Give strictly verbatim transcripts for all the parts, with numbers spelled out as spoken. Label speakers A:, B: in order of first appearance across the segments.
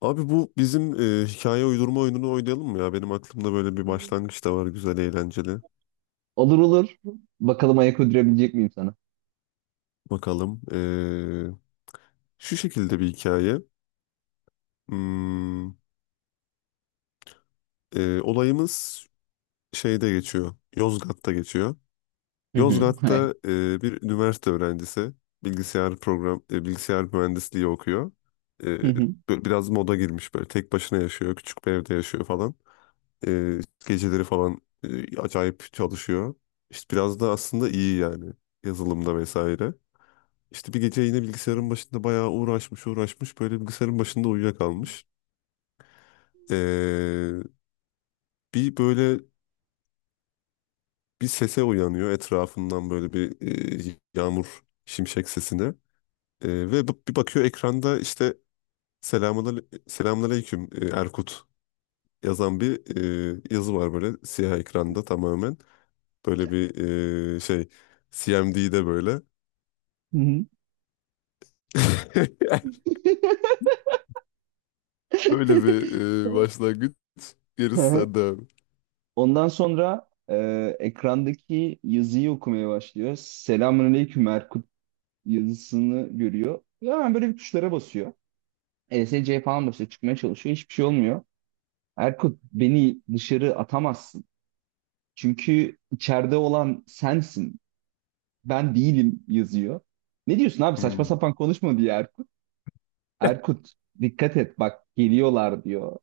A: Abi bu bizim e, hikaye uydurma oyununu oynayalım mı ya? Benim aklımda böyle bir başlangıç da var, güzel eğlenceli.
B: Olur olur. Bakalım ayak uydurabilecek miyim sana?
A: Bakalım. E, şu şekilde bir hikaye. Hmm. E, olayımız şeyde geçiyor. Yozgat'ta geçiyor.
B: Hı hı. Hayır.
A: Yozgat'ta e, bir üniversite öğrencisi, bilgisayar program e, bilgisayar mühendisliği okuyor. E,
B: Hı hı.
A: Böyle biraz moda girmiş, böyle tek başına yaşıyor, küçük bir evde yaşıyor falan. E, Geceleri falan e, acayip çalışıyor. İşte biraz da aslında iyi yani, yazılımda vesaire. İşte bir gece yine bilgisayarın başında bayağı uğraşmış uğraşmış, böyle bilgisayarın başında uyuyakalmış. Ee, Bir böyle bir sese uyanıyor etrafından, böyle bir e, yağmur şimşek sesine. Ee, ve b- bir bakıyor ekranda, işte "selamun selamünaleyküm e, Erkut" yazan bir e, yazı var böyle siyah ekranda tamamen. Böyle bir e, şey C M D'de böyle.
B: Hı hı.
A: Böyle bir e, başlangıç.
B: Hı
A: Gerisi
B: hı.
A: sende abi.
B: Ondan sonra e, ekrandaki yazıyı okumaya başlıyor. Selamünaleyküm Erkut yazısını görüyor. Ve hemen böyle bir tuşlara basıyor. E S C falan basıyor. Çıkmaya çalışıyor. Hiçbir şey olmuyor. Erkut beni dışarı atamazsın. Çünkü içeride olan sensin. Ben değilim yazıyor. Ne diyorsun abi? Saçma
A: Hmm.
B: sapan konuşma diye Erkut. Erkut dikkat et bak geliyorlar diyor.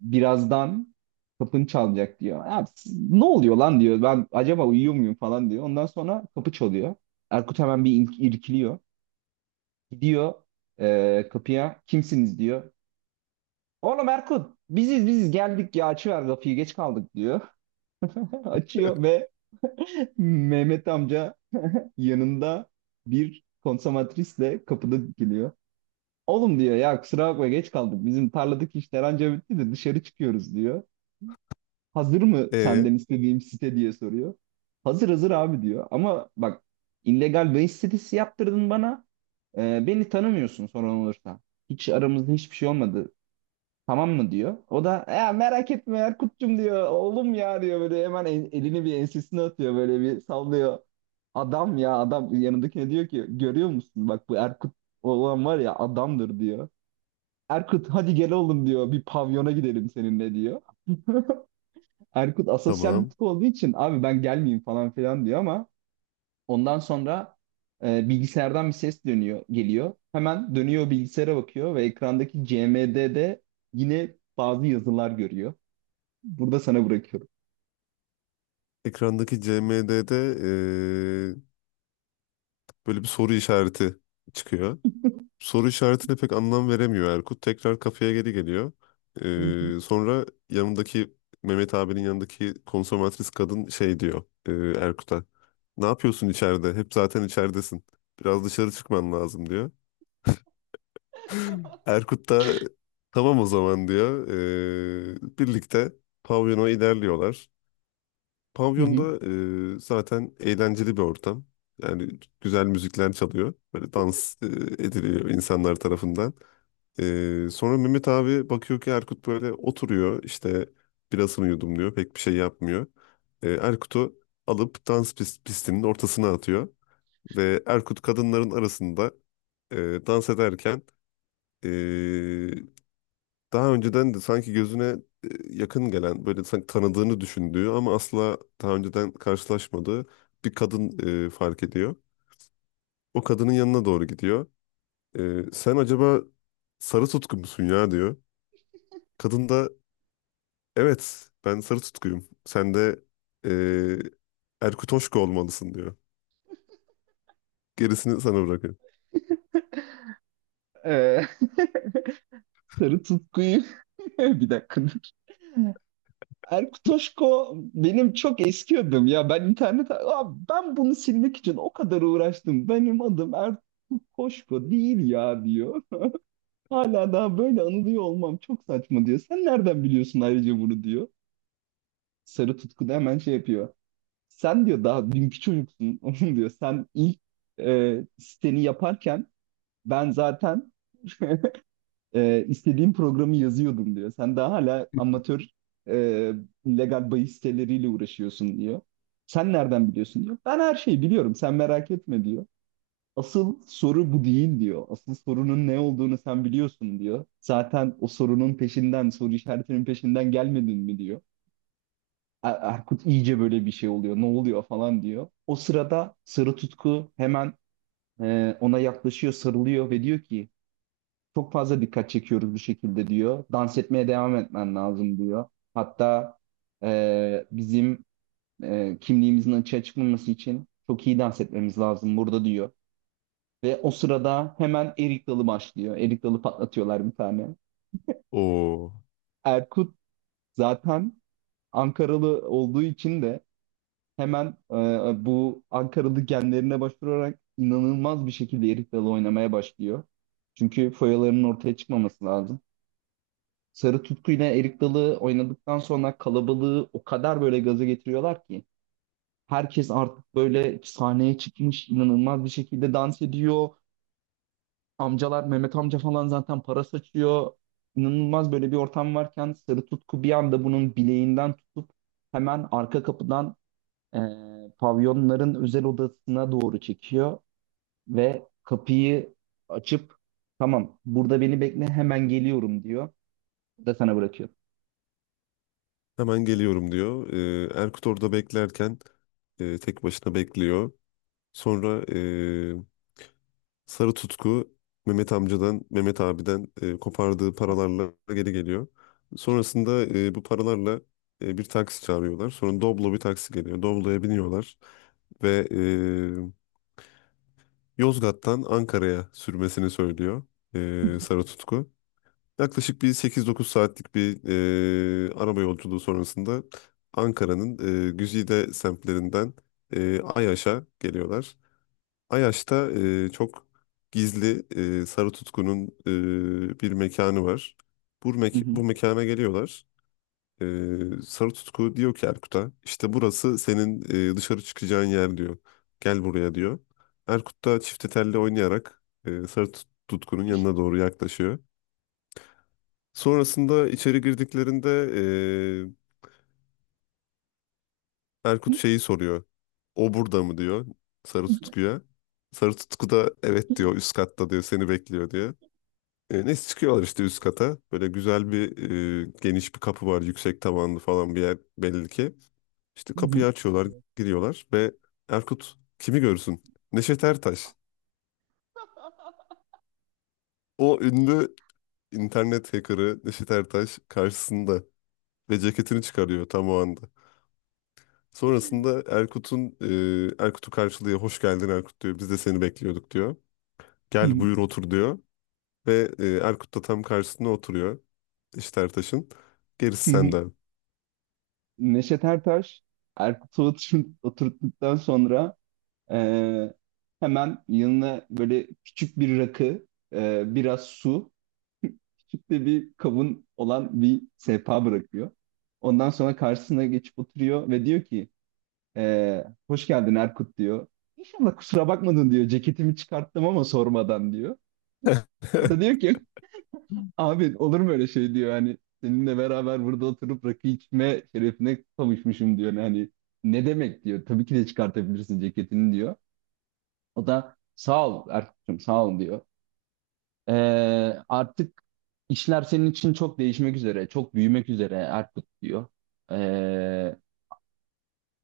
B: Birazdan kapın çalacak diyor. Ya, siz- ne oluyor lan diyor. Ben acaba uyuyor muyum falan diyor. Ondan sonra kapı çalıyor. Erkut hemen bir ilk- irkiliyor. Gidiyor e, kapıya kimsiniz diyor. Oğlum Erkut biziz biziz geldik ya açıver kapıyı geç kaldık diyor. Açıyor ve Mehmet amca yanında bir konsomatrisle kapıda dikiliyor. Oğlum diyor ya kusura bakma geç kaldık. Bizim tarladaki işler anca bitti de dışarı çıkıyoruz diyor. Hazır mı
A: E
B: senden istediğim site diye soruyor. Hazır hazır abi diyor. Ama bak illegal bahis sitesi yaptırdın bana. Ee, beni tanımıyorsun sorun olursa. Hiç aramızda hiçbir şey olmadı. Tamam mı diyor. O da ya merak etme Erkut'cum diyor. Oğlum ya diyor böyle hemen el- elini bir ensesine atıyor böyle bir sallıyor. Adam ya adam yanındakine diyor ki görüyor musun bak bu Erkut olan var ya adamdır diyor. Erkut hadi gel oğlum diyor. Bir pavyona gidelim seninle diyor. Erkut asosyal bir
A: tamam.
B: tip olduğu için abi ben gelmeyeyim falan filan diyor ama ondan sonra e, bilgisayardan bir ses dönüyor, geliyor. Hemen dönüyor bilgisayara bakıyor ve ekrandaki C M D'de yine bazı yazılar görüyor. Burada sana bırakıyorum.
A: Ekrandaki C M D'de e, böyle bir soru işareti çıkıyor. Soru işaretine pek anlam veremiyor Erkut. Tekrar kafeye geri geliyor.
B: Hı hı.
A: E, sonra yanındaki Mehmet abinin yanındaki konsomatris kadın şey diyor e, Erkut'a. Ne yapıyorsun içeride? Hep zaten içeridesin. Biraz dışarı çıkman lazım diyor. Erkut da tamam o zaman diyor. Ee, birlikte pavyona ilerliyorlar.
B: Hı hı.
A: Pavyonda e, zaten eğlenceli bir ortam. Yani güzel müzikler çalıyor. Böyle dans e, ediliyor insanlar tarafından. Ee, sonra Mehmet abi bakıyor ki Erkut böyle oturuyor, işte birasını yudumluyor. Pek bir şey yapmıyor. Ee, Erkut'u alıp dans pis- pistinin ortasına atıyor. Ve Erkut kadınların arasında e, dans ederken e, daha önceden de sanki gözüne e, yakın gelen, böyle sanki tanıdığını düşündüğü ama asla daha önceden karşılaşmadığı bir kadın e, fark ediyor. O kadının yanına doğru gidiyor. E, sen acaba Sarı Tutku musun ya diyor. Kadın da evet ben Sarı Tutku'yum. Sen de e, Erkut Hoşko olmalısın diyor. Gerisini sana bırakıyorum.
B: Ee, sarı tutkuyu bir dakika Erkut Toşko benim çok eski adım ya. Ben internet abi ben bunu silmek için o kadar uğraştım. Benim adım Erkut Toşko değil ya diyor. Hala daha böyle anılıyor olmam çok saçma diyor. Sen nereden biliyorsun ayrıca bunu diyor. Sarı Tutku da hemen şey yapıyor. Sen diyor daha dünkü çocuksun onun diyor. Sen ilk e, siteni yaparken ben zaten e, istediğim programı yazıyordum diyor. Sen daha hala amatör e, legal bahis siteleriyle uğraşıyorsun diyor. Sen nereden biliyorsun diyor. Ben her şeyi biliyorum sen merak etme diyor. Asıl soru bu değil diyor. Asıl sorunun ne olduğunu sen biliyorsun diyor. Zaten o sorunun peşinden, soru işaretinin peşinden gelmedin mi diyor. Er- Erkut iyice böyle bir şey oluyor. Ne oluyor falan diyor. O sırada Sarı Tutku hemen e, ona yaklaşıyor, sarılıyor ve diyor ki çok fazla dikkat çekiyoruz bu şekilde diyor. Dans etmeye devam etmen lazım diyor. Hatta e, bizim e, kimliğimizin açığa çıkmaması için çok iyi dans etmemiz lazım burada diyor. Ve o sırada hemen erik dalı başlıyor. Erik dalı patlatıyorlar bir tane.
A: Oo,
B: Erkut zaten Ankaralı olduğu için de hemen e, bu Ankaralı genlerine başvurarak inanılmaz bir şekilde erik dalı oynamaya başlıyor. Çünkü foyalarının ortaya çıkmaması lazım. Sarı Tutku'yla erik dalı oynadıktan sonra kalabalığı o kadar böyle gaza getiriyorlar ki herkes artık böyle sahneye çıkmış inanılmaz bir şekilde dans ediyor. Amcalar Mehmet amca falan zaten para saçıyor. İnanılmaz böyle bir ortam varken Sarı Tutku bir anda bunun bileğinden tutup hemen arka kapıdan eee, pavyonların özel odasına doğru çekiyor ve kapıyı açıp tamam burada beni bekle hemen geliyorum diyor. Da sana bırakıyor.
A: hemen geliyorum diyor. E, Erkut orada beklerken e, tek başına bekliyor. Sonra e, Sarı Tutku Mehmet amcadan, Mehmet abiden e, kopardığı paralarla geri geliyor. Sonrasında e, bu paralarla e, bir taksi çağırıyorlar. Sonra Doblo bir taksi geliyor. Doblo'ya biniyorlar ve e, Yozgat'tan Ankara'ya sürmesini söylüyor e, Sarı Tutku. Yaklaşık bir sekiz dokuz saatlik bir e, araba yolculuğu sonrasında Ankara'nın e, güzide semtlerinden e, Ayaş'a geliyorlar. Ayaş'ta e, çok gizli e, Sarı Tutku'nun e, bir mekanı var. Bu,
B: Hı
A: mek
B: hı.
A: bu mekana geliyorlar. E, Sarı Tutku diyor ki Erkut'a, işte burası senin e, dışarı çıkacağın yer diyor. Gel buraya diyor. Erkut da çifte telli oynayarak e, Sarı Tut- Tutku'nun yanına doğru yaklaşıyor. Sonrasında içeri girdiklerinde e, Erkut şeyi soruyor. O burada mı diyor Sarı Tutku'ya. Sarı Tutku da evet diyor, üst katta diyor, seni bekliyor diyor. E, neyse çıkıyorlar işte üst kata. Böyle güzel bir e, geniş bir kapı var. Yüksek tavanlı falan bir yer belli ki. İşte
B: Hı hı.
A: kapıyı açıyorlar,
B: Hı
A: giriyorlar ve Erkut kimi görsün? Neşet Ertaş. O ünlü internet hackerı Neşet Ertaş karşısında ve ceketini çıkarıyor tam o anda. Sonrasında Erkut'un e, Erkut'u karşılıyor. Hoş geldin Erkut diyor. Biz de seni bekliyorduk diyor. Gel
B: hı.
A: buyur otur diyor. Ve e, Erkut da tam karşısına oturuyor, Neşet Ertaş'ın. Gerisi
B: Hı hı.
A: senden.
B: Neşet Ertaş Erkut'u otur- oturttuktan sonra eee, hemen yanına böyle küçük bir rakı, eee, biraz su, küçük de bir kabın olan bir sehpa bırakıyor. Ondan sonra karşısına geçip oturuyor ve diyor ki eee, hoş geldin Erkut diyor. İnşallah kusura bakmadın diyor. Ceketimi çıkarttım ama sormadan diyor. O da diyor ki abi olur mu öyle şey diyor hani seninle beraber burada oturup rakı içme şerefine kavuşmuşum diyor. Hani ne demek diyor. Tabii ki de çıkartabilirsin ceketini diyor. O da sağ ol Erkut'cum sağ ol diyor. Ee, artık işler senin için çok değişmek üzere, çok büyümek üzere Erkut diyor. Ee,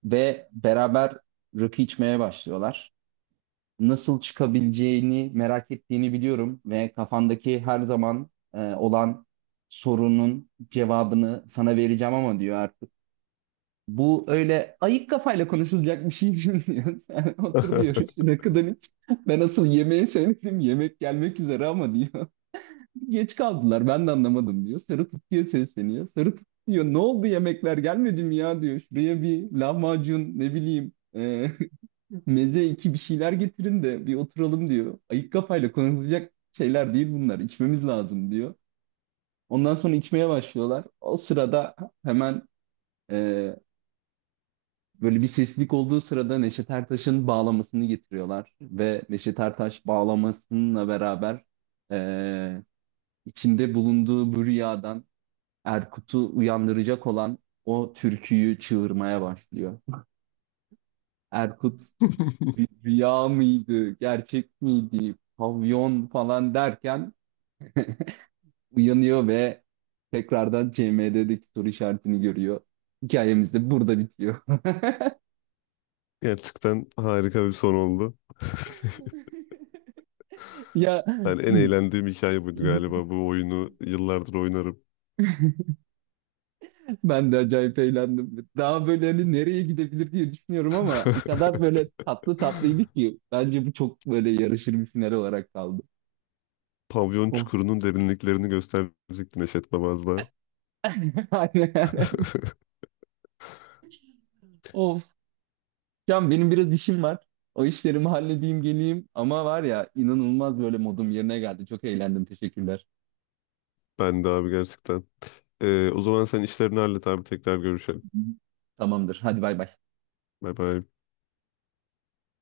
B: Ve beraber rakı içmeye başlıyorlar. Nasıl çıkabileceğini merak ettiğini biliyorum ve kafandaki her zaman e, olan sorunun cevabını sana vereceğim ama diyor artık. Bu öyle ayık kafayla konuşulacak bir şey değil diyor. Sen otur diyor şuna kadar hiç. Ben asıl yemeği söyledim. Yemek gelmek üzere ama diyor. Geç kaldılar ben de anlamadım diyor. Sarı tutuyor sesleniyor. Sarı tutuyor. Ne oldu yemekler gelmedi mi ya diyor. Şuraya bir lahmacun ne bileyim e, meze iki bir şeyler getirin de bir oturalım diyor. Ayık kafayla konuşulacak şeyler değil bunlar. İçmemiz lazım diyor. Ondan sonra içmeye başlıyorlar. O sırada hemen e, böyle bir seslilik olduğu sırada Neşet Ertaş'ın bağlamasını getiriyorlar. Ve Neşet Ertaş bağlamasıyla beraber e, içinde bulunduğu bu rüyadan Erkut'u uyandıracak olan o türküyü çığırmaya başlıyor. Erkut bir rüya mıydı, gerçek miydi, pavyon falan derken uyanıyor ve tekrardan C M D'deki soru işaretini görüyor. Hikayemiz de burada bitiyor.
A: Gerçekten harika bir son oldu.
B: Ya
A: Yani en eğlendiğim hikaye buydu galiba. Bu oyunu yıllardır oynarım.
B: ben de acayip eğlendim. Daha böyle hani nereye gidebilir diye düşünüyorum ama o kadar böyle tatlı tatlıydı ki bence bu çok böyle yarışır bir final olarak kaldı.
A: Pavyon
B: Of.
A: çukurunun derinliklerini gösterecektin Neşet Babaz'la.
B: Aynen. Of. Can benim biraz işim var. O işlerimi halledeyim geleyim. Ama var ya inanılmaz böyle modum yerine geldi. Çok eğlendim. Teşekkürler.
A: Ben de abi, gerçekten. Ee, o zaman sen işlerini hallet abi, tekrar görüşelim.
B: Tamamdır. Hadi bay bay.
A: Bay bay.